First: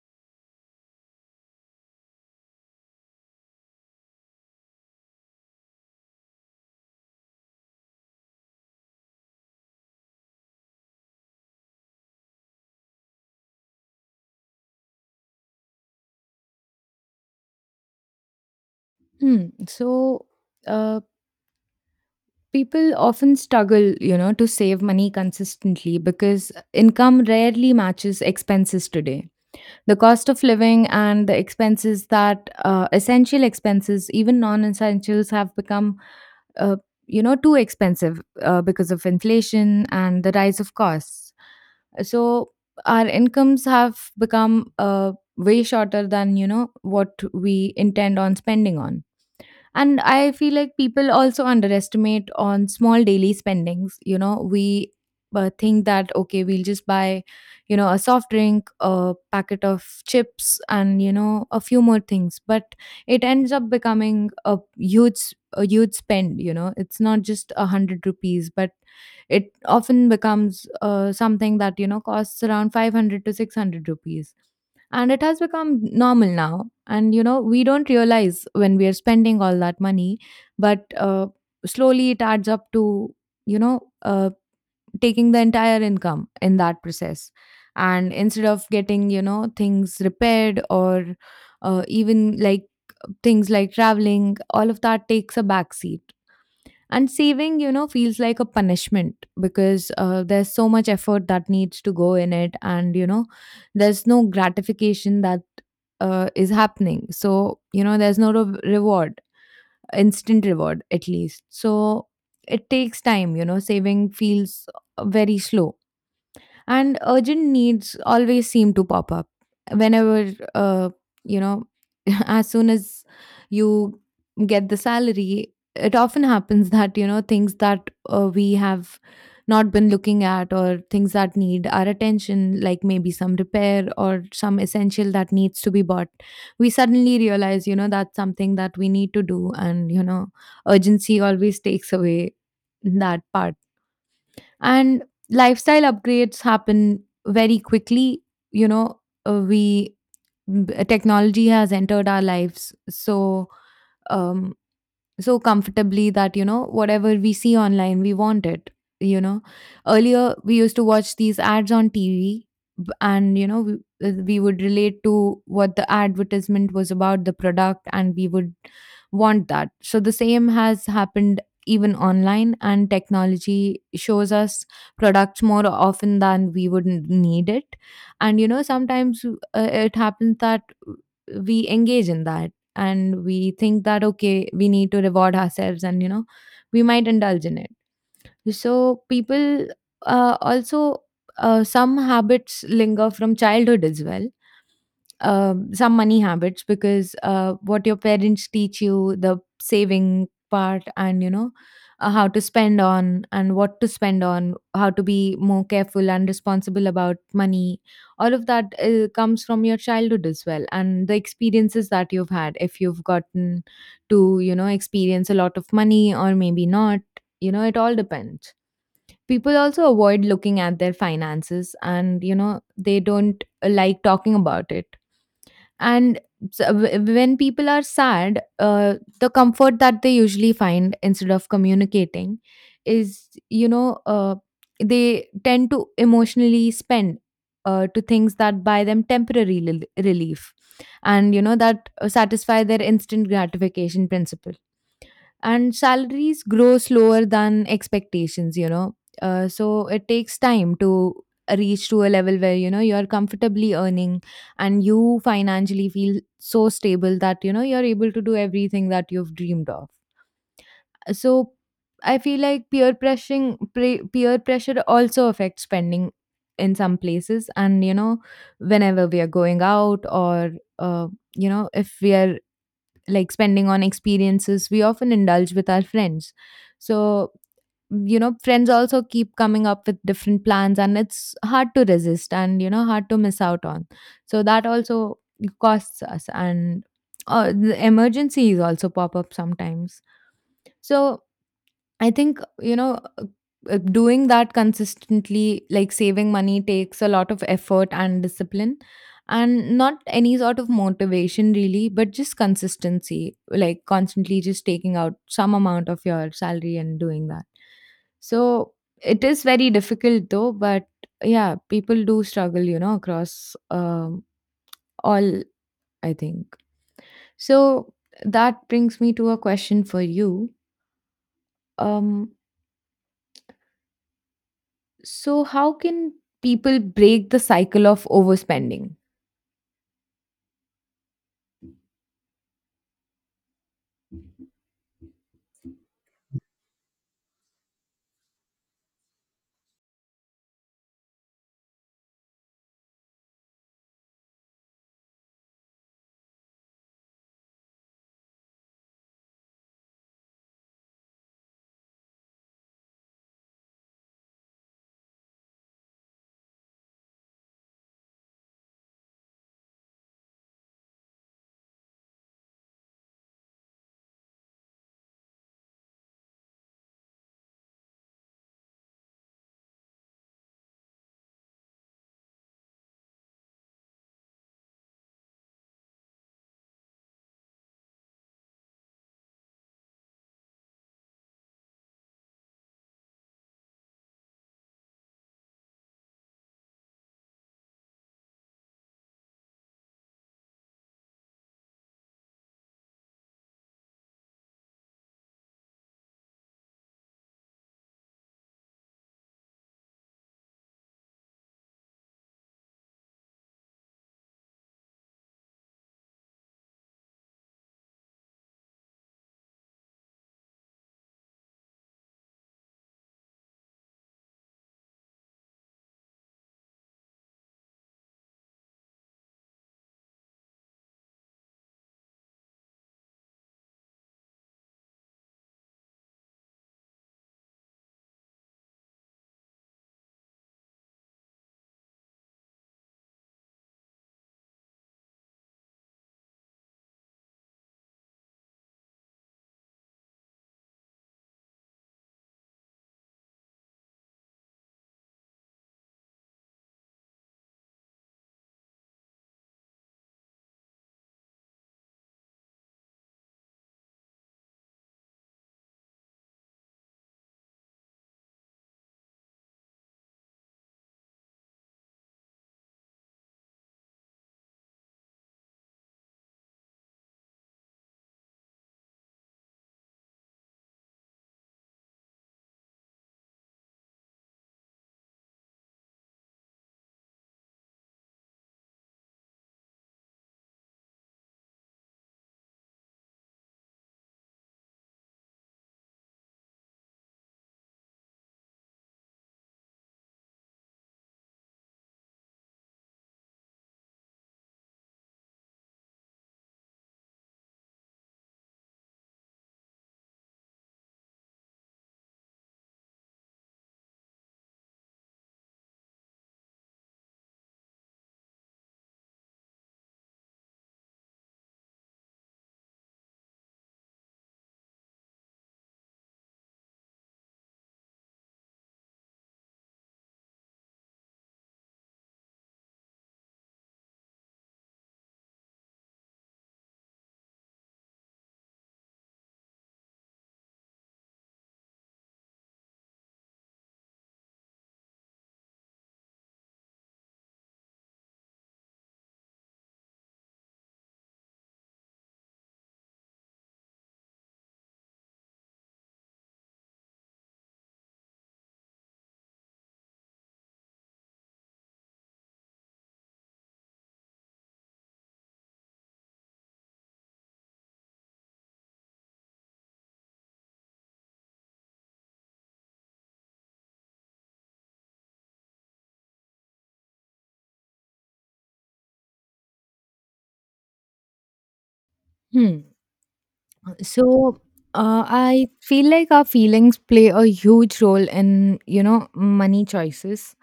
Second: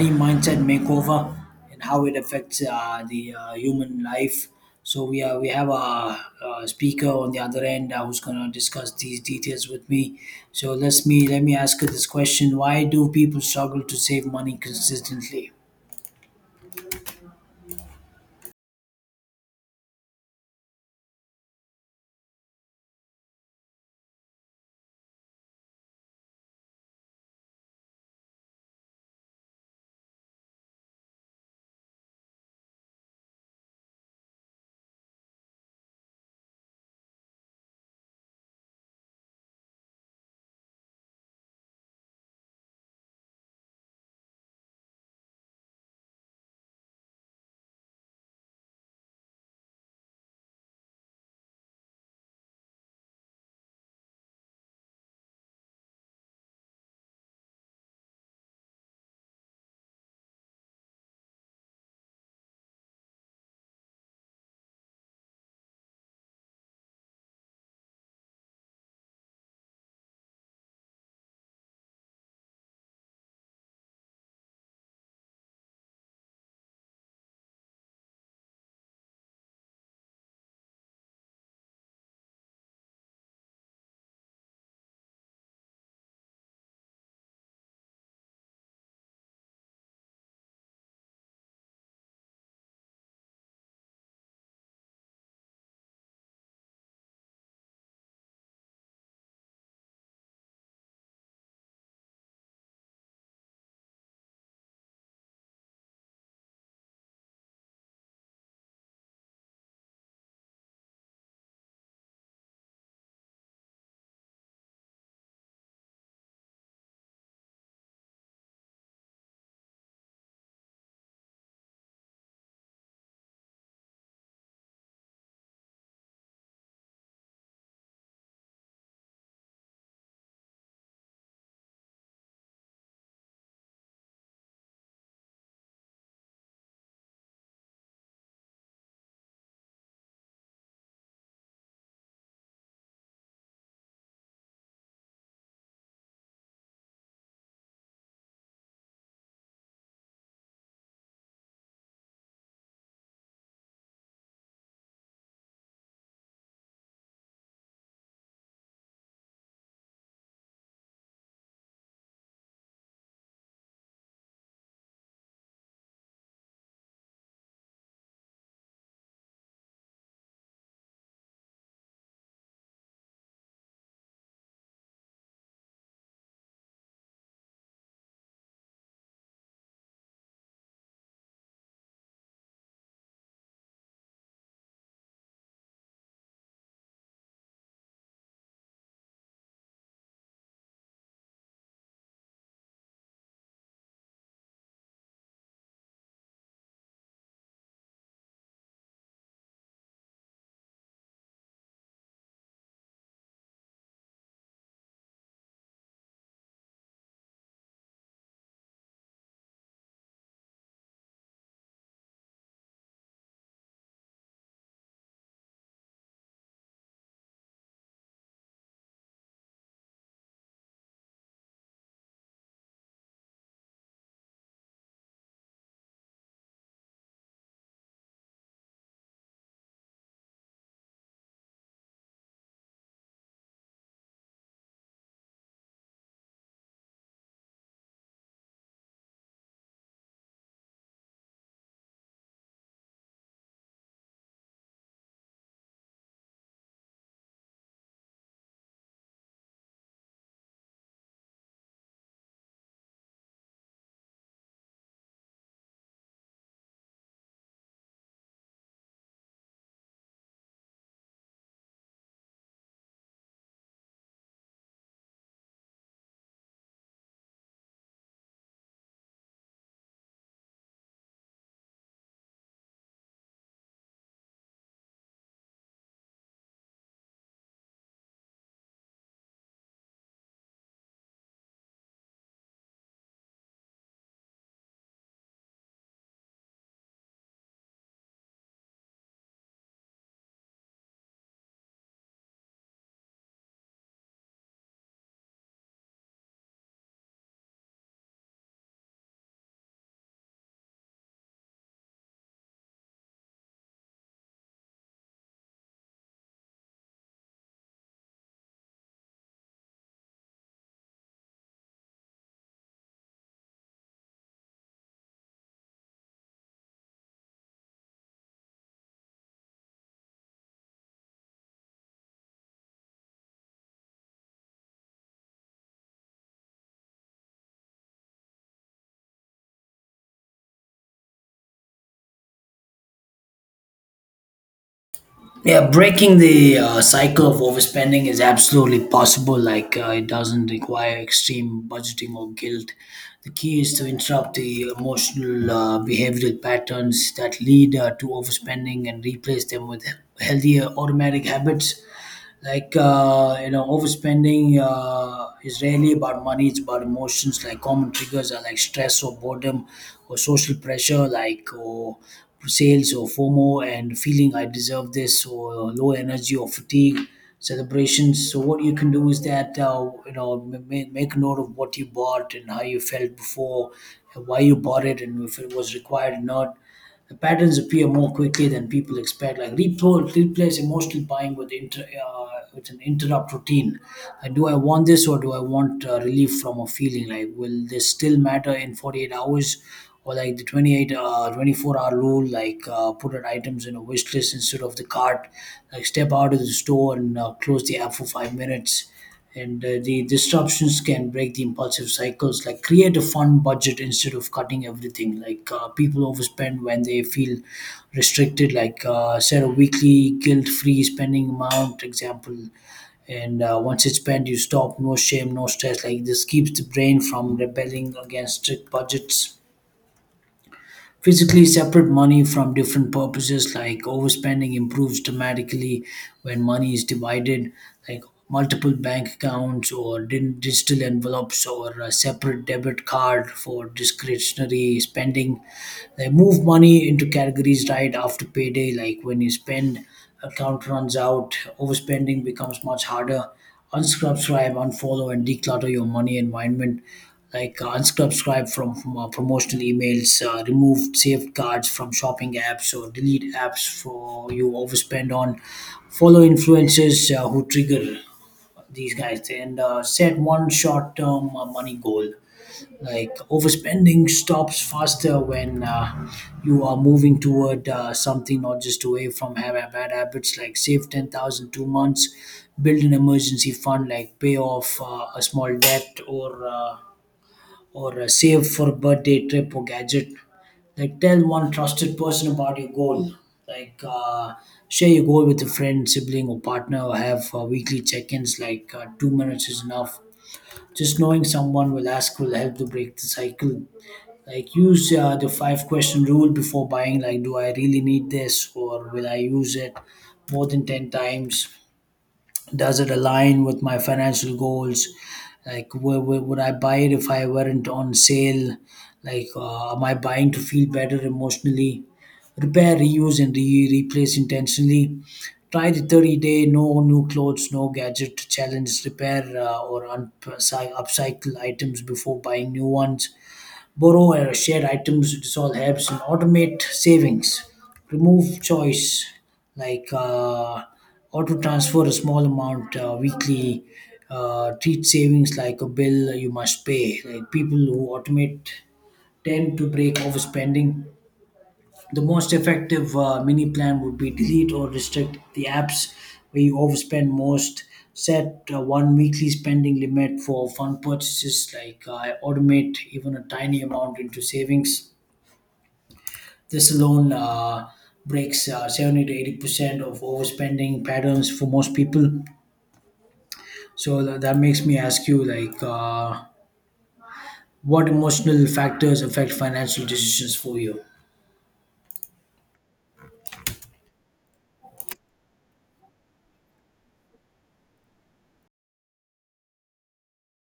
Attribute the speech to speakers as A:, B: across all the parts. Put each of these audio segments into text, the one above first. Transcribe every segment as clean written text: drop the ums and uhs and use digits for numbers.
A: Money mindset makeover and how it affects the human life. We have a speaker on the other end who's going to discuss these details with me. Let me ask her this question: Why do people struggle to save money consistently?
B: Hmm. So, uh, people often struggle, to save money consistently because income rarely matches expenses today. The cost of living and the expenses that essential expenses, even non essentials, have become, uh, too expensive because of inflation and the rise of costs. So, our incomes have become way shorter than, what we intend on spending on. And I feel like people also underestimate on small daily spendings. We think that, okay, we'll just buy a soft drink, a packet of chips, and a few more things, but it ends up becoming a huge spend. It's not just 100 rupees, but it often becomes something that costs around 500 to 600 rupees, and it has become normal now. And we don't realize when we are spending all that money. But slowly it adds up to, you know uh, taking the entire income in that process. And instead of getting things repaired, or even like things like traveling, all of that takes a backseat. And saving feels like a punishment because there's so much effort that needs to go in it, and there's no gratification that is happening. So there's no reward, instant reward, at least. So it takes time. Saving feels very slow, and urgent needs always seem to pop up whenever you know as soon as you get the salary. It often happens that things that we have not been looking at, or things that need our attention, like maybe some repair or some essential that needs to be bought, we suddenly realize, that's something that we need to do. And urgency always takes away that part. And lifestyle upgrades happen very quickly. You know uh, we m- technology has entered our lives um so comfortably that whatever we see online, we want it. You know earlier we used to watch these ads on TV. And we would relate to what the advertisement was about, the product, and we would want that. So the same has happened even online, and technology shows us products more often than we would need it. And sometimes it happens that we engage in that, and we think that, okay, we need to reward ourselves, and we might indulge in it. So people, also, some habits linger from childhood as well. Some money habits, because what your parents teach you, the saving part, and how to spend on and what to spend on, how to be more careful and responsible about money, all of that comes from your childhood as well, and the experiences that you've had. If you've gotten to experience a lot of money, or maybe not, it all depends. People also avoid looking at their finances, and they don't like talking about it. And when people are sad, the comfort that they usually find instead of communicating is they tend to emotionally spend, to things that buy them temporary relief. And that satisfy their instant gratification principle. And salaries grow slower than expectations. So it takes time to reach to a level where you are comfortably earning, and you financially feel so stable that you're able to do everything that you've dreamed of. So I feel like peer pressure also affects spending in some places. And whenever we are going out, or uh, if we are like spending on experiences, we often indulge with our friends. So, friends also keep coming up with different plans, and it's hard to resist, and, hard to miss out on. So that also costs us, and the emergencies also pop up sometimes. So I think, doing that consistently, like saving money, takes a lot of effort and discipline, and not any sort of motivation really, but just consistency, like constantly just taking out some amount of your salary and doing that. So it is very difficult, though, but yeah, people do struggle, across all, I think. So that brings me to a question for you. Um, So, how can people break the cycle of overspending?
A: Yeah, breaking the cycle of overspending is absolutely possible. Like, it doesn't require extreme budgeting or guilt. The key is to interrupt the emotional behavioral patterns that lead to overspending and replace them with healthier automatic habits. Like you know, overspending is rarely about money, it's about emotions. Like, common triggers are like stress or boredom or social pressure, like, or sales or fomo and feeling I deserve this, or low energy or fatigue celebrations. So what you can do is that you know, make a note of what you bought and how you felt before and why you bought it and if it was required or not. Patterns appear more quickly than people expect. Like, replace emotional buying with with an interrupt routine. Like, do I want this or do I want relief from a feeling? Like, will this still matter in 48 hours? Or like the 28, 24-hour rule. Like put an items in a wish list instead of the cart, like step out of the store and close the app for 5 minutes. And the disruptions can break the impulsive cycles. Like, create a fund budget instead of cutting everything. Like people overspend when they feel restricted. Like set a weekly guilt-free spending amount example, and once it's spent you stop, no shame, no stress. Like, this keeps the brain from rebelling against strict budgets. Physically separate money from different purposes, like overspending improves dramatically when money is divided, like multiple bank accounts or digital envelopes or a separate debit card for discretionary spending. They move money into categories right after payday, like when you spend, account runs out, overspending becomes much harder. Unsubscribe, unfollow, and declutter your money environment. Like unsubscribe from promotional emails, remove saved cards from shopping apps, or delete apps for you overspend on. Follow influencers who trigger these guys, and set one short-term money goal. Like, overspending stops faster when you are moving toward something, not just away from bad habits. Like, save 10,000 two months, build an emergency fund, like pay off a small debt, or save for a birthday trip or gadget. Like, tell one trusted person about your goal. Like share your goal with a friend, sibling, or partner, or have weekly check-ins. Like 2 minutes is enough. Just knowing someone will ask will help to break the cycle. Like use the five question rule before buying. Like, do I really need this, or will I use it more than 10 times? Does it align with my financial goals? Like, where would I buy it if I weren't on sale? Like am I buying to feel better emotionally? Repair, reuse, and replace intentionally. Try the 30-day no new clothes, no gadget challenge. Repair or upcycle items before buying new ones. Borrow shared items. This all helps. And automate savings, remove choice. Like auto transfer a small amount weekly. Treat savings like a bill you must pay. Like, people who automate tend to break overspending. The most effective mini plan would be: delete or restrict the apps where you overspend most. Set one weekly spending limit for fun purchases, like automate even a tiny amount into savings. This alone breaks 70 to 80% of overspending patterns for most people. So that makes me ask you, like, what emotional factors affect financial decisions for you?
B: Hmm. So, I feel like our feelings play a huge role in, money choices,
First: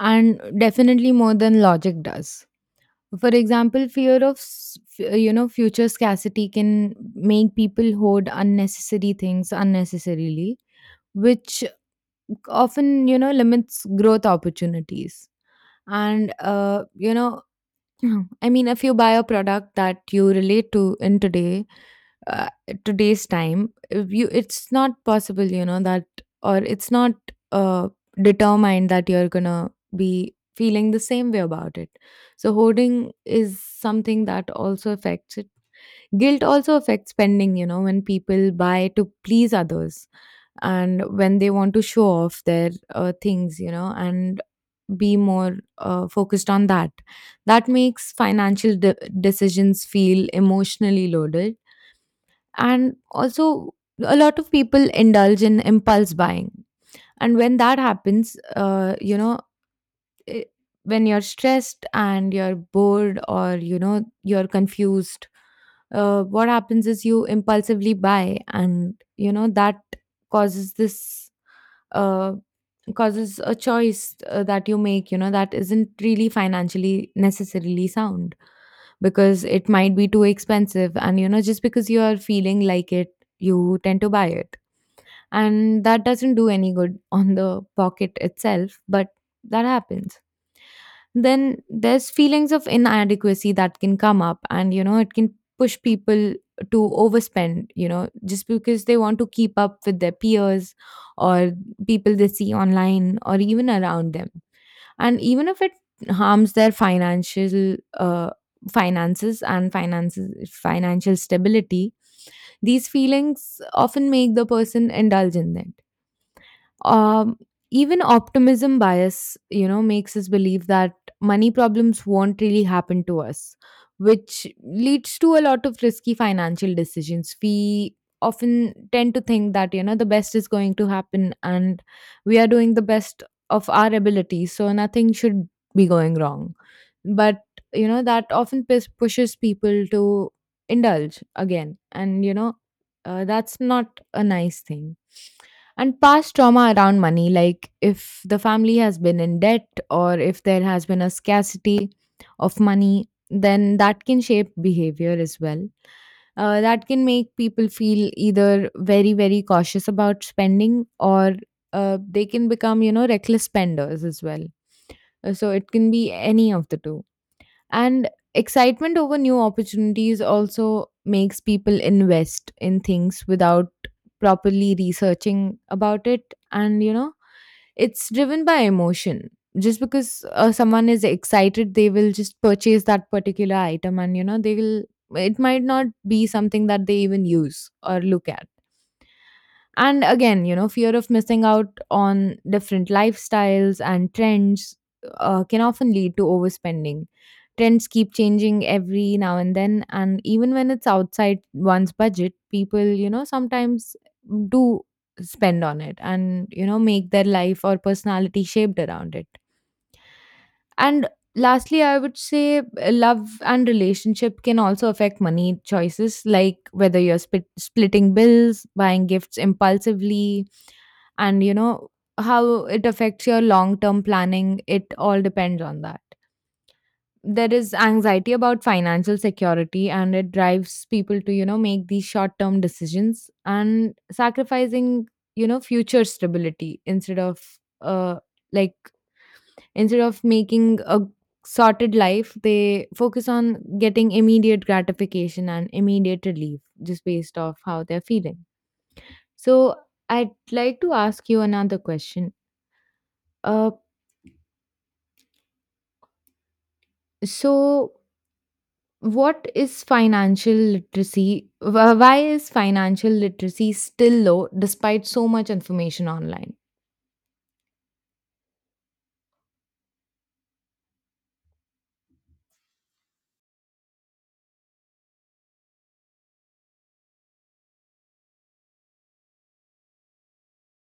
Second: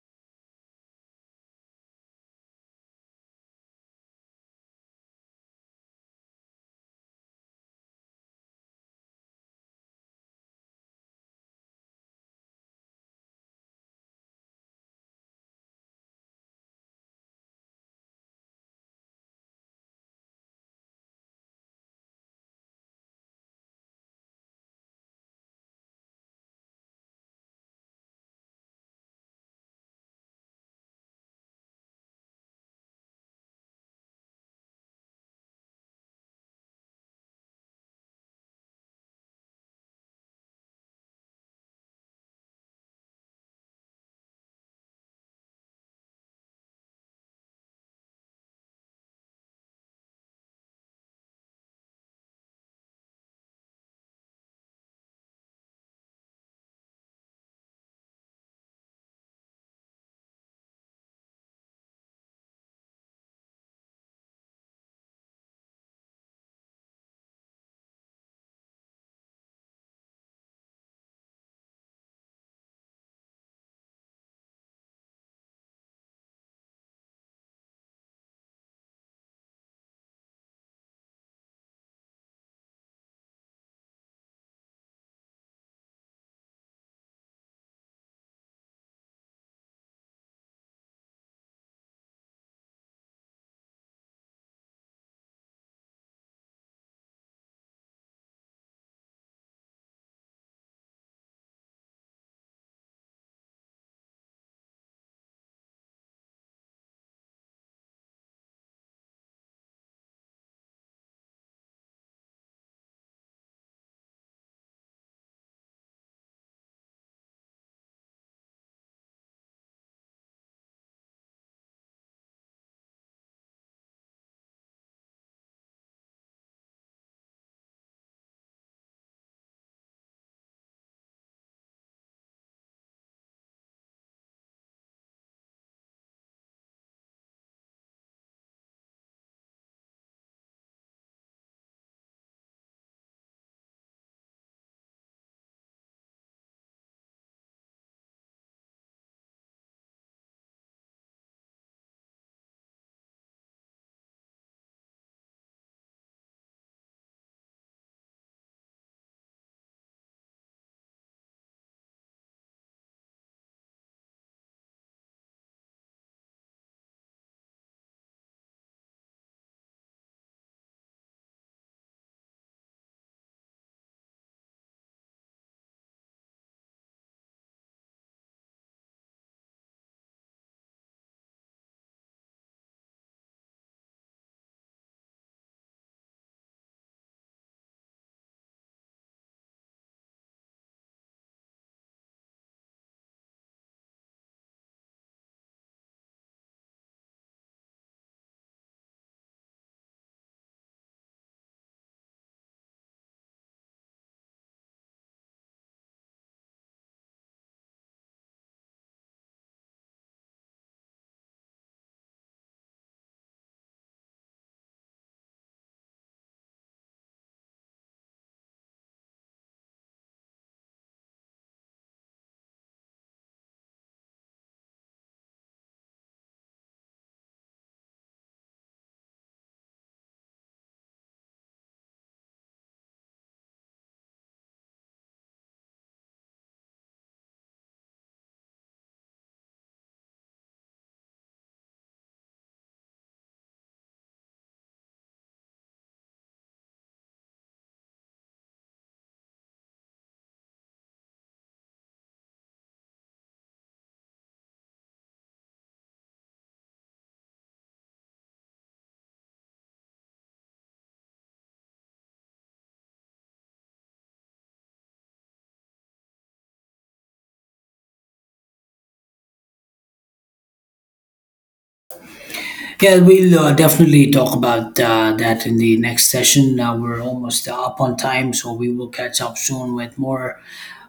B: and definitely more than logic does. For example, fear of, future scarcity can make people hoard unnecessary things unnecessarily, which often, limits growth opportunities. And no, I mean, if you buy a product that you relate to in uh, today's time, if you it's not possible, that, or it's not uh, determined that you're gonna be feeling the same way about it. So hoarding is something that also affects it. Guilt also affects spending, when people buy to please others, and when they want to show off their things, and be more focused on that. That makes financial decisions feel emotionally loaded. And also, a lot of people indulge in impulse buying. And when that happens, i- when you're stressed and you're bored, or, you're confused, what happens is you impulsively buy, and, that causes this. uh, because it's a choice that you make. That isn't really financially necessarily sound, because it might be too expensive. And just because you are feeling like it, you tend to buy it, and that doesn't do any good on the pocket itself. But that happens. Then there's feelings of inadequacy that can come up, and it can push people to overspend, just because they want to keep up with their peers, or people they see online or even around them. And even if it harms their financial finances and finances financial stability. These feelings often make the person indulge in them. Um, even optimism bias makes us believe that money problems won't really happen to us, which leads to a lot of risky financial decisions. We often tend to think that the best is going to happen, and we are doing the best of our ability, so nothing should be going wrong. But that often pushes people to indulge again. And that's not a nice thing. And past trauma around money, like if the family has been in debt, or if there has been a scarcity of money, then that can shape behavior as well. That can make people feel either very, very cautious about spending, or they can become, reckless spenders as well. So it can be any of the two. And excitement over new opportunities also makes people invest in things without properly researching about it, and it's driven by emotion. Just because someone is excited, they will just purchase that particular item, and you know they will it might not be something that they even use or look at. And again, fear of missing out on different lifestyles and trends can often lead to overspending. Trends keep changing every now and then, and even when it's outside one's budget, people sometimes do spend on it, and make their life or personality shaped around it. And lastly, I would say, love and relationship can also affect money choices, like whether you're splitting bills, buying gifts impulsively, and how it affects your long term planning. It all depends on that. There is anxiety about financial security, and it drives people to, make these short term decisions, and sacrificing, future stability, instead of uh, like, instead of making a sorted life, they focus on getting immediate gratification and immediate relief, just based off how they're feeling. So, I'd like to ask you another question. Uh, so, what is financial literacy? Why is financial literacy still low despite so much information online?
A: Yeah, we'll definitely talk about that in the next session. We're almost up on time, so we will catch up soon with more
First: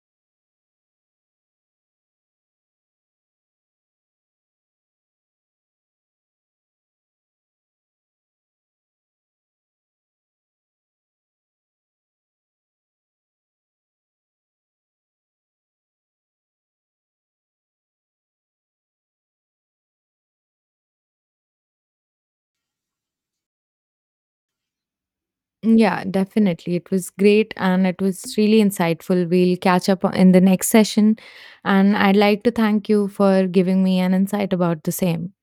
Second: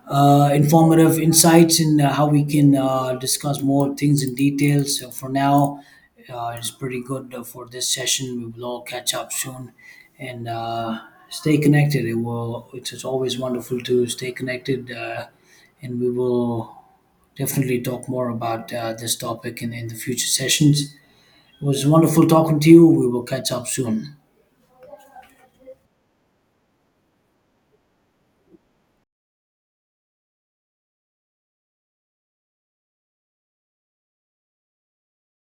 A: informative insights and how we can discuss more things in detail. So for now, it's pretty good for this session. We will all catch up soon and stay connected. It will. It's always wonderful to stay connected, and we will definitely talk more about this topic in the future sessions. It was wonderful talking to you. We will catch up soon.
B: Yeah, definitely. It was great, and it was really insightful. We'll catch up in the next session. And I'd like to thank you for giving me an insight about the same.